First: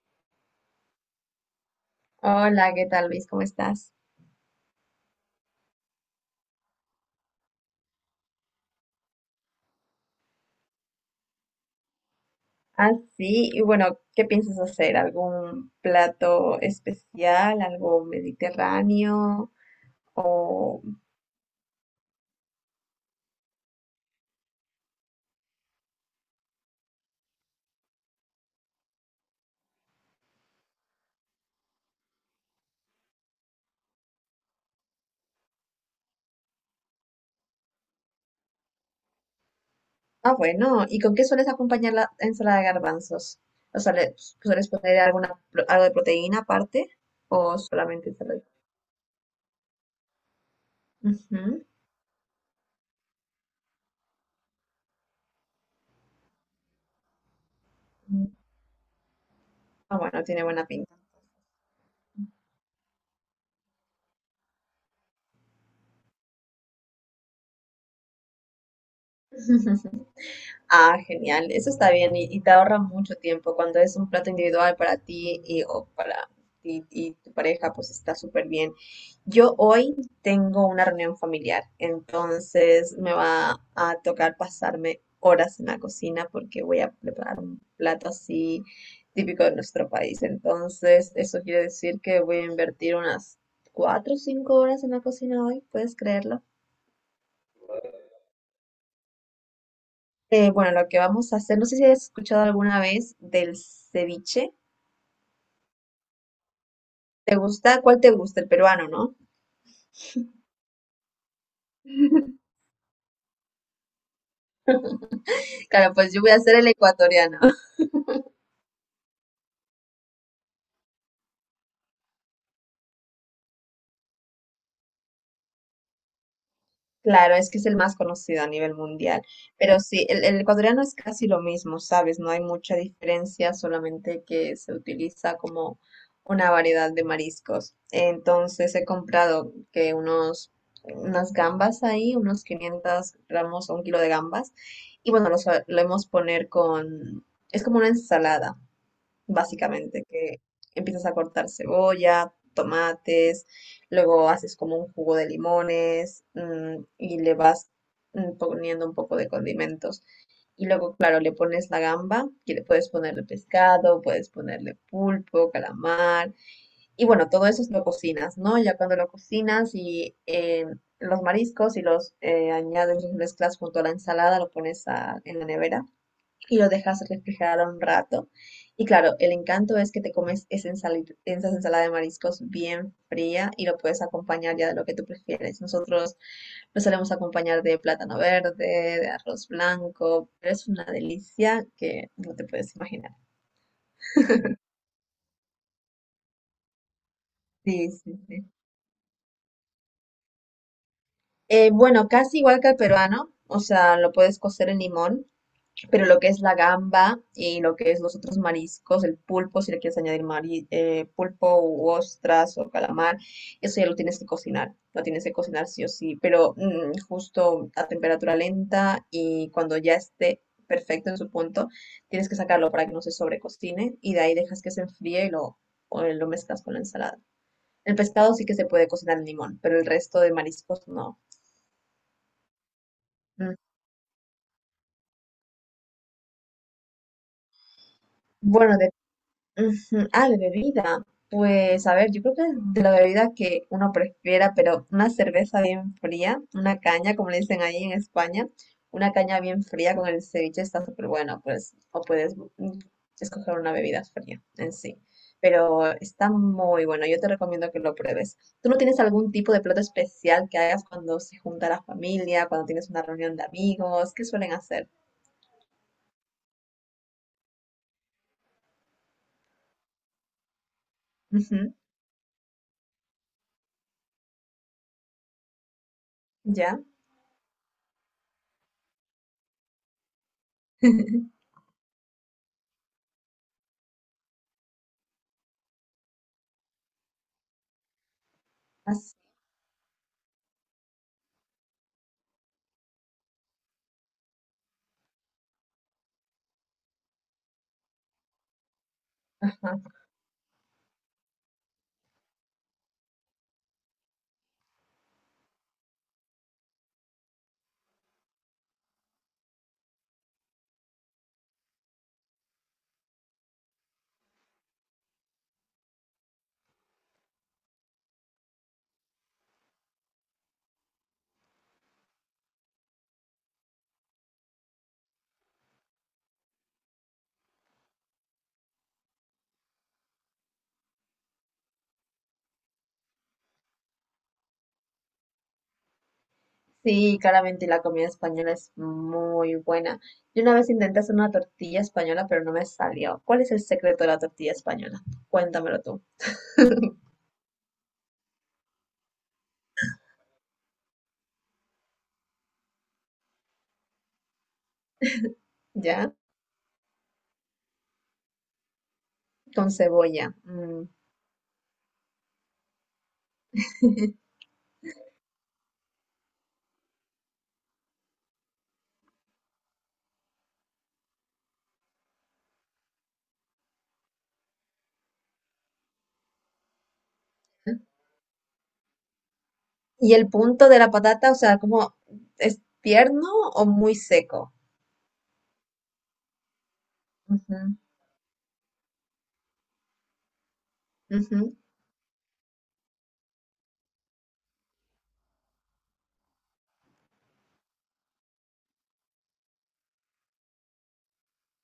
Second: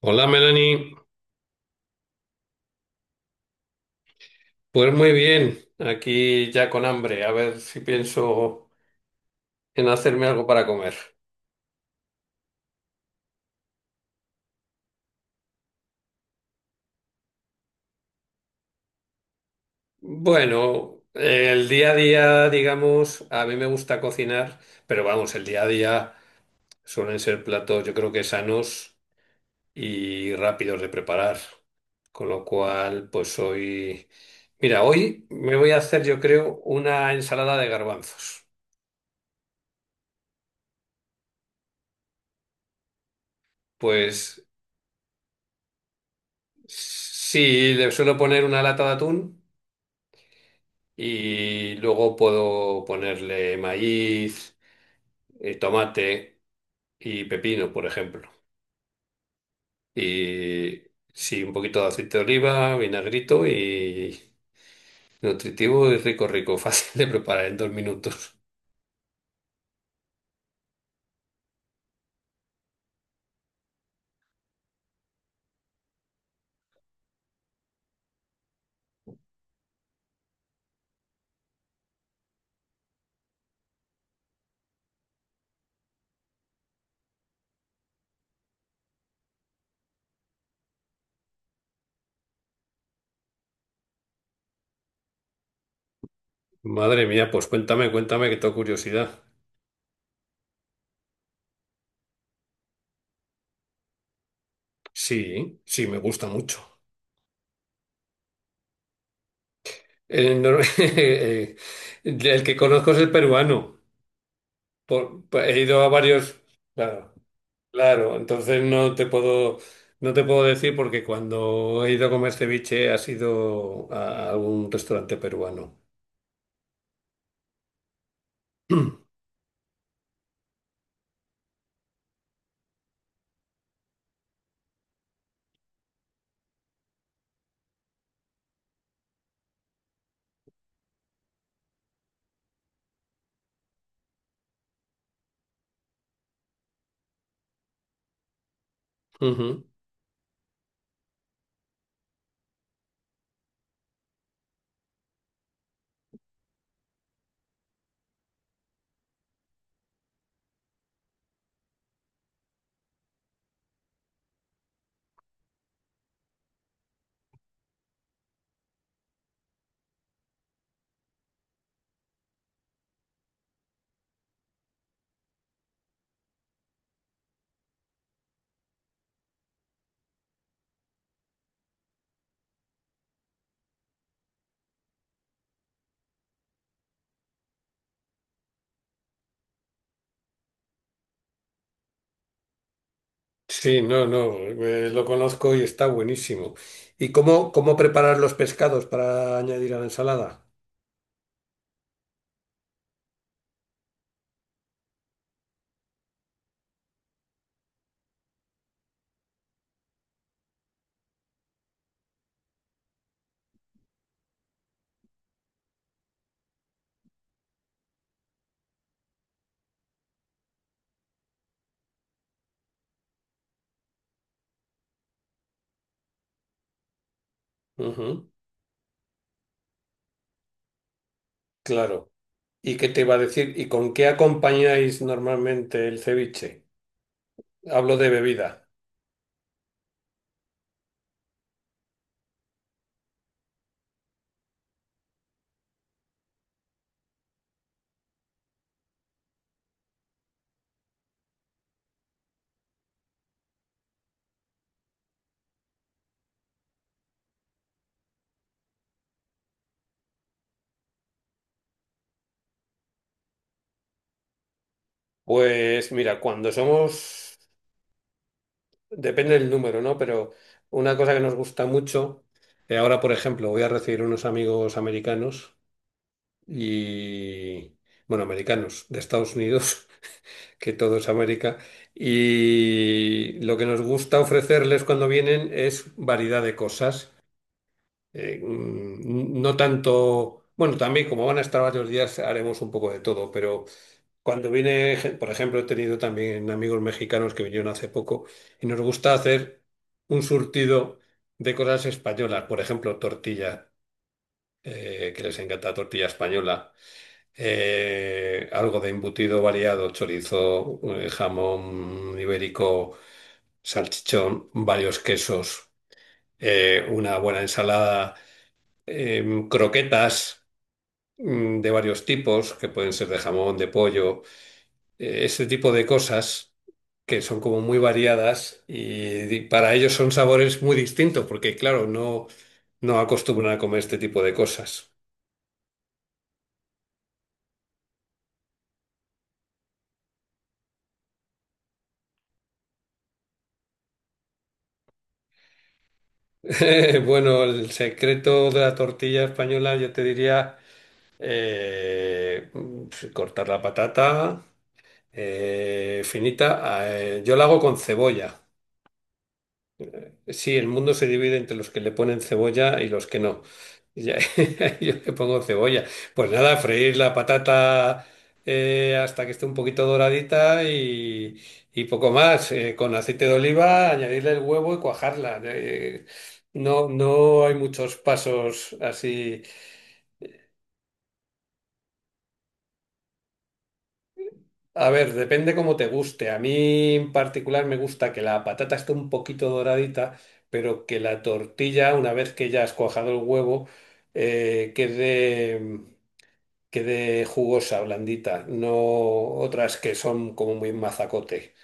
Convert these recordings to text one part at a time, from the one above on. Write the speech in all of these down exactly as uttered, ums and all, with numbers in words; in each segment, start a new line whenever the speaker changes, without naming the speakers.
Hola Melanie,
Hola, ¿qué tal, Luis? ¿Cómo estás?
pues muy bien, aquí ya con hambre, a ver si pienso en hacerme algo para comer.
Ah, sí, y bueno, ¿qué piensas hacer? ¿Algún plato especial, algo mediterráneo? O...
Bueno, el día a día, digamos, a mí me gusta cocinar, pero vamos, el día a día suelen ser platos yo creo que sanos y rápidos de preparar, con lo cual pues hoy, mira, hoy me voy a hacer yo creo una ensalada de garbanzos.
Ah, bueno, ¿y con qué sueles acompañar la ensalada de garbanzos? ¿O sea, le-
Pues
sueles poner alguna, pro- algo de proteína aparte o
sí, le
solamente
suelo
ensalada?
poner una lata de atún.
Ujú.
Y luego puedo ponerle maíz, eh, tomate y pepino, por ejemplo.
Ah, bueno, tiene buena
Y
pinta.
sí, un poquito de aceite de oliva, vinagrito y nutritivo y rico, rico, fácil de preparar en dos minutos.
Ah, genial, eso está bien y, y te ahorra mucho tiempo cuando es un plato individual para ti y, o para ti y tu pareja, pues está súper bien. Yo hoy tengo una reunión familiar, entonces me va a tocar pasarme horas en la cocina porque voy a preparar un plato así típico de nuestro país. Entonces, eso quiere decir que voy a invertir unas cuatro o cinco horas en la cocina hoy, ¿puedes creerlo?
Madre mía, pues cuéntame, cuéntame que tengo curiosidad.
Eh, bueno, lo que vamos a hacer, no sé si has escuchado alguna vez del ceviche.
Sí, sí, me gusta mucho.
¿Te gusta? ¿Cuál te gusta? El peruano, ¿no?
El, nor- eh, el que conozco es el peruano. Por- por- he ido a
Claro, pues yo voy a
varios,
hacer el
claro.
ecuatoriano.
Claro, entonces no te puedo, no te puedo decir porque cuando he ido a comer ceviche ha sido a a algún restaurante peruano.
Claro, es que es el más conocido a nivel mundial, pero sí, el, el ecuatoriano es casi lo mismo, ¿sabes? No hay mucha diferencia, solamente que se utiliza como una variedad de mariscos. Entonces he comprado que unos, unas gambas ahí, unos quinientos gramos o un kilo de gambas, y bueno, lo solemos poner con, es como una ensalada,
Ujú.
básicamente, que empiezas a cortar cebolla, tomates, luego haces como un jugo de limones, mm, y le vas mm, poniendo un poco de condimentos. Y luego, claro, le pones la gamba y le puedes ponerle pescado, puedes ponerle pulpo, calamar. Y bueno, todo eso lo cocinas, ¿no? Ya cuando lo cocinas y eh, los mariscos y los eh, añades, los mezclas junto a la ensalada, lo pones a- en la nevera y lo dejas refrigerar un rato. Y claro, el encanto es que te comes esa ensali- esa ensalada de mariscos bien fría y lo puedes acompañar ya de lo que tú prefieres. Nosotros lo solemos acompañar de plátano verde, de arroz blanco, pero es una delicia que no te puedes imaginar.
Sí, no, no, eh, lo conozco y está buenísimo. ¿Y cómo, cómo
Sí, sí,
preparar los
sí.
pescados para añadir a la ensalada?
Eh, bueno, casi igual que el peruano, o sea, lo puedes cocer en limón pero lo que es la gamba y lo que es los otros mariscos, el pulpo, si le quieres añadir mari- eh, pulpo u ostras o calamar, eso ya lo tienes que cocinar, lo tienes que cocinar sí o sí, pero mm, justo a temperatura lenta y cuando ya esté perfecto en su punto, tienes que sacarlo para que no se sobrecocine y de ahí dejas que se enfríe y lo, o lo mezclas con la ensalada. El
Ujú,
pescado sí que se puede cocinar en limón, pero el resto de mariscos no.
claro. ¿Y qué te iba a decir?
Mm.
¿Y con qué acompañáis normalmente el ceviche? Hablo de bebida.
Bueno, ujú. Ah, de bebida. Pues a ver, yo creo que de la bebida que uno prefiera, pero una cerveza bien fría, una caña, como le dicen ahí en España, una caña bien fría con el ceviche está súper bueno, pues, o puedes mm, escoger una bebida fría en sí. Pero está muy bueno, yo te recomiendo que lo pruebes. ¿Tú no tienes algún tipo de plato especial que hagas cuando se junta la familia, cuando tienes una reunión de amigos? ¿Qué suelen hacer?
Pues mira, cuando somos, depende del número, ¿no? Pero una cosa que nos gusta
Ujú.
mucho, eh, ahora por ejemplo voy a recibir unos amigos americanos
¿Ya?
y, bueno, americanos de Estados Unidos, que todo es América, y lo que nos gusta ofrecerles cuando vienen es variedad de cosas. Eh,
Así,
mm, no tanto, bueno, también como van a estar varios días haremos un poco de todo, pero cuando viene, gen- por ejemplo, he tenido también amigos mexicanos que vinieron hace poco y nos gusta hacer
ajá.
un surtido de cosas españolas, por ejemplo, tortilla, eh, que les encanta tortilla española, eh, algo de embutido variado, chorizo, eh, jamón ibérico, salchichón, varios quesos, eh, una buena ensalada em, croquetas mm, de varios tipos, que pueden ser de jamón, de pollo, eh, ese tipo de cosas que son como muy variadas y di- para ellos son sabores muy distintos, porque claro, no, no acostumbran a comer este tipo de cosas.
Sí, claramente la comida española es muy buena. Yo una vez intenté hacer una tortilla española, pero no me salió. ¿Cuál es el secreto de la tortilla española? Cuéntamelo tú.
Bueno, el secreto de la tortilla española yo te diría eh, mm, cortar la patata eh,
¿Ya?
finita. Eh, yo la hago con cebolla.
Con cebolla.
Sí, el
Mm.
mundo se divide entre los que le ponen cebolla y los que no. Ya- Yo le pongo cebolla. Pues nada, freír la patata eh, hasta que esté un poquito doradita y, y poco más. Eh, con aceite de oliva, añadirle el huevo y cuajarla. Eh, no, no hay muchos pasos así.
¿Y el punto de la patata, o sea, como es tierno o muy seco?
A ver, depende cómo te guste. A mí en particular me
Ujú,
gusta que la patata esté un poquito doradita, pero que la
ujú.
tortilla, una vez que ya has cuajado el huevo, eh, quede, quede jugosa, blandita, no otras que son como muy mazacote.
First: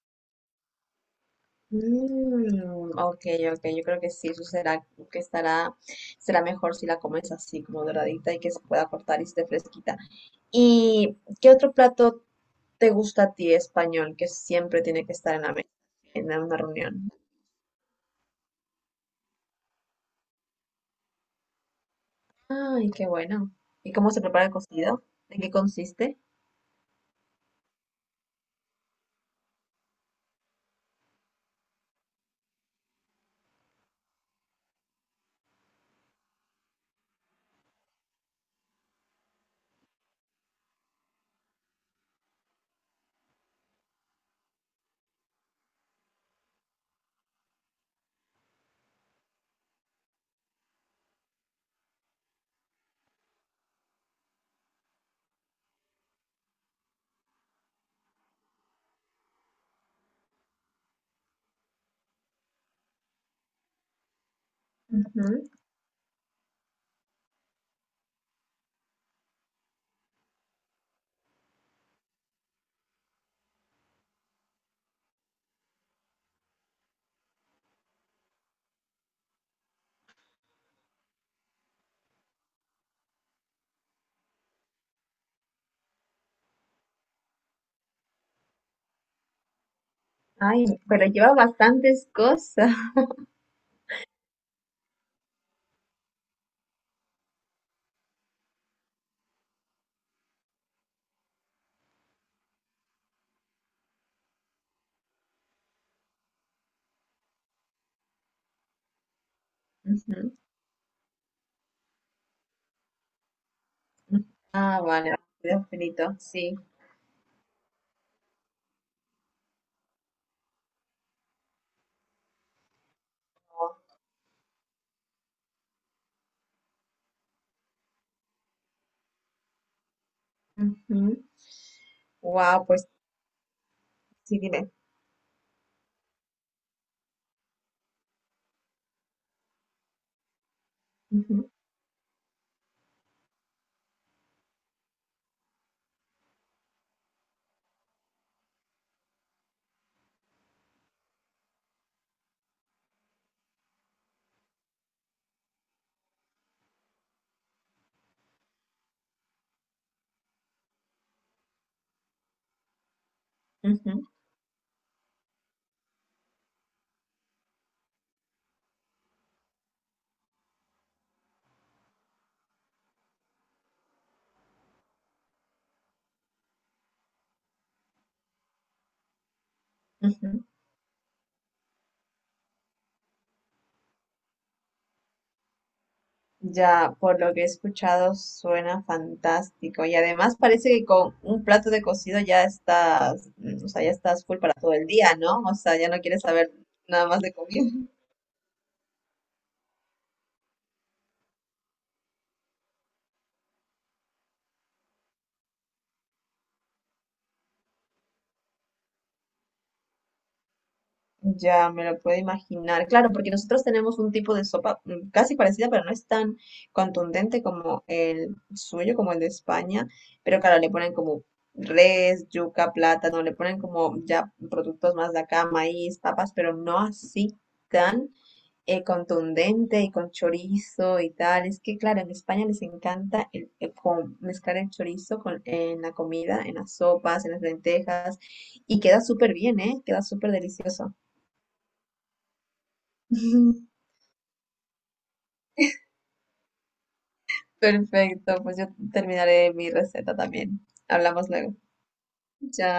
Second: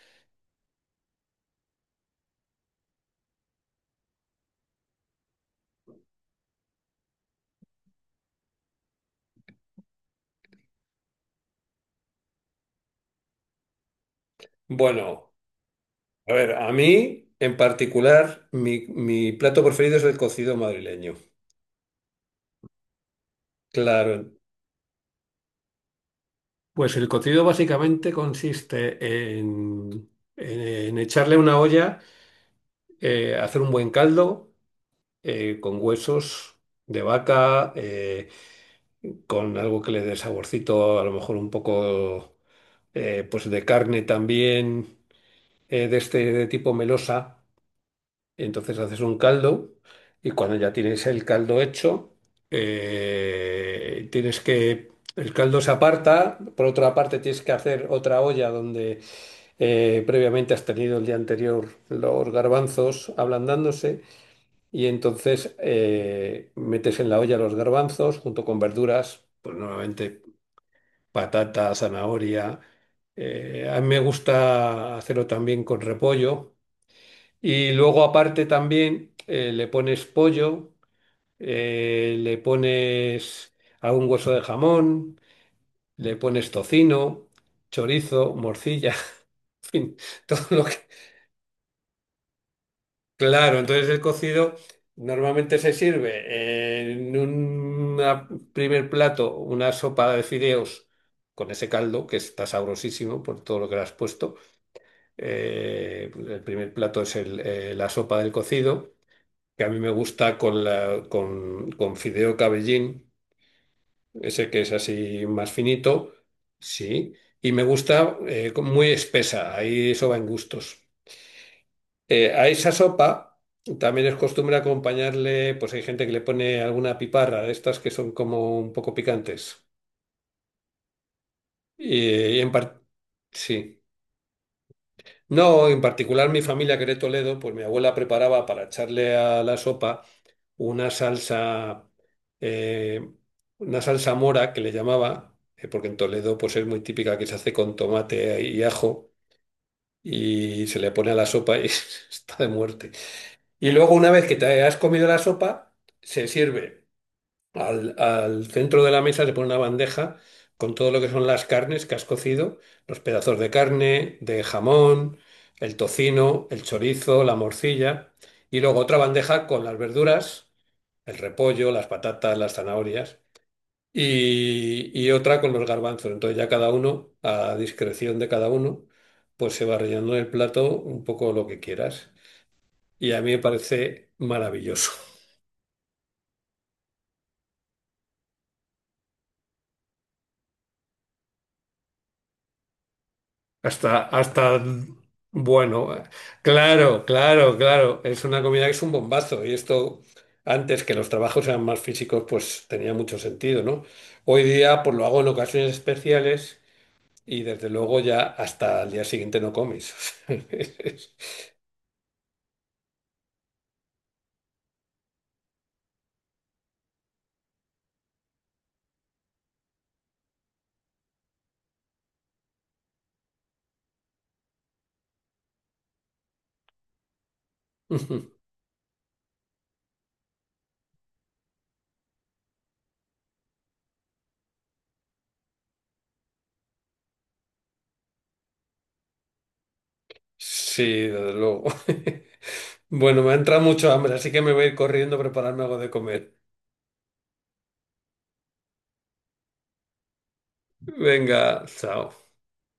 Mm, ok, ok, yo creo que sí, eso será que estará, será mejor si la comes así como doradita y que se pueda cortar y esté fresquita. ¿Y qué otro plato te gusta a ti español que siempre tiene que
Bueno,
estar en la mesa en
a ver,
una
a
reunión?
mí en particular mi, mi plato preferido es el cocido madrileño.
Ay, qué bueno. ¿Y cómo
Claro.
se prepara el cocido? ¿En qué consiste?
Pues el cocido básicamente consiste en, en en echarle una olla. Eh, hacer un buen caldo eh, con huesos de vaca, eh, con algo que le dé saborcito, a lo mejor un poco eh, pues de carne también, eh, de este de tipo melosa. Entonces haces un caldo y cuando ya tienes el caldo hecho, eh, tienes que... El caldo se aparta, por otra parte tienes que hacer otra olla donde eh, previamente has tenido el día anterior los garbanzos ablandándose. Y
Ujú.
entonces eh, metes en la olla los garbanzos junto con verduras, pues normalmente patata, zanahoria. Eh, a mí me gusta hacerlo también con repollo. Y luego aparte también eh, le pones pollo, eh, le pones algún hueso de jamón, le pones tocino, chorizo, morcilla, en fin, todo lo
Ay,
que...
pero lleva bastantes cosas.
Claro, entonces el cocido normalmente se sirve en un primer plato una sopa de fideos con ese caldo que está sabrosísimo por todo lo que le has puesto. Eh, el primer plato es el, eh, la sopa del cocido, que a mí me
Ujú.
gusta con, la, con, con fideo cabellín, ese que es
Ah, vale,
así más
cocido
finito,
finito, sí.
sí, y me gusta eh, con- muy espesa, ahí eso va en gustos. Eh, a esa sopa también es costumbre acompañarle, pues hay gente que le pone alguna piparra de estas que son como un poco picantes. Y en
Wow,
par-
pues
sí.
sí, dime.
No, en particular mi familia que era de Toledo, pues mi abuela preparaba para echarle a la sopa una
Ujú,
salsa, eh, una salsa mora que le llamaba, eh, porque en Toledo pues es muy típica que se hace con tomate y ajo y se le pone a la sopa y está de muerte. Y luego, una vez que te has comido la sopa, se sirve al, al centro de la mesa, se pone una bandeja con todo lo que son las carnes que has cocido, los pedazos de
ujú,
carne, de jamón, el tocino, el chorizo, la morcilla, y luego otra bandeja con las verduras, el repollo, las patatas, las zanahorias, y, y otra con los garbanzos. Entonces ya cada uno, a discreción de cada uno, pues se va rellenando en el
ujú.
plato un poco lo que quieras. Y a mí me parece maravilloso.
Ya, por lo que he escuchado, suena fantástico. Y además parece que con un plato de cocido ya estás, mm, o sea, ya
Hasta,
estás full para
hasta,
todo el día, ¿no? O sea, ya
bueno,
no
eh,
quieres saber
claro,
nada más de
claro,
comida.
claro. Es una comida que es un bombazo. Y esto, antes que los trabajos eran más físicos, pues tenía mucho sentido, ¿no? Hoy día, pues lo hago en ocasiones especiales y desde luego ya hasta el día siguiente no comes.
Ya me lo puedo imaginar. Claro, porque nosotros tenemos un tipo de sopa mm, casi parecida, pero no es tan contundente como el suyo, como el de España. Pero claro, le ponen como res, yuca, plátano, le ponen como ya productos más de acá, maíz, papas, pero no así tan eh, contundente y con chorizo y tal. Es que, claro, en España les encanta el, el con- mezclar el chorizo con, en la comida, en las sopas, en las lentejas, y queda súper bien, ¿eh? Queda súper
Sí,
delicioso.
desde luego. Bueno, me ha entrado mucho hambre, así que me voy a ir corriendo a prepararme algo de comer.
Perfecto, pues yo terminaré mi receta también. Hablamos luego.
Venga, chao.
Chao.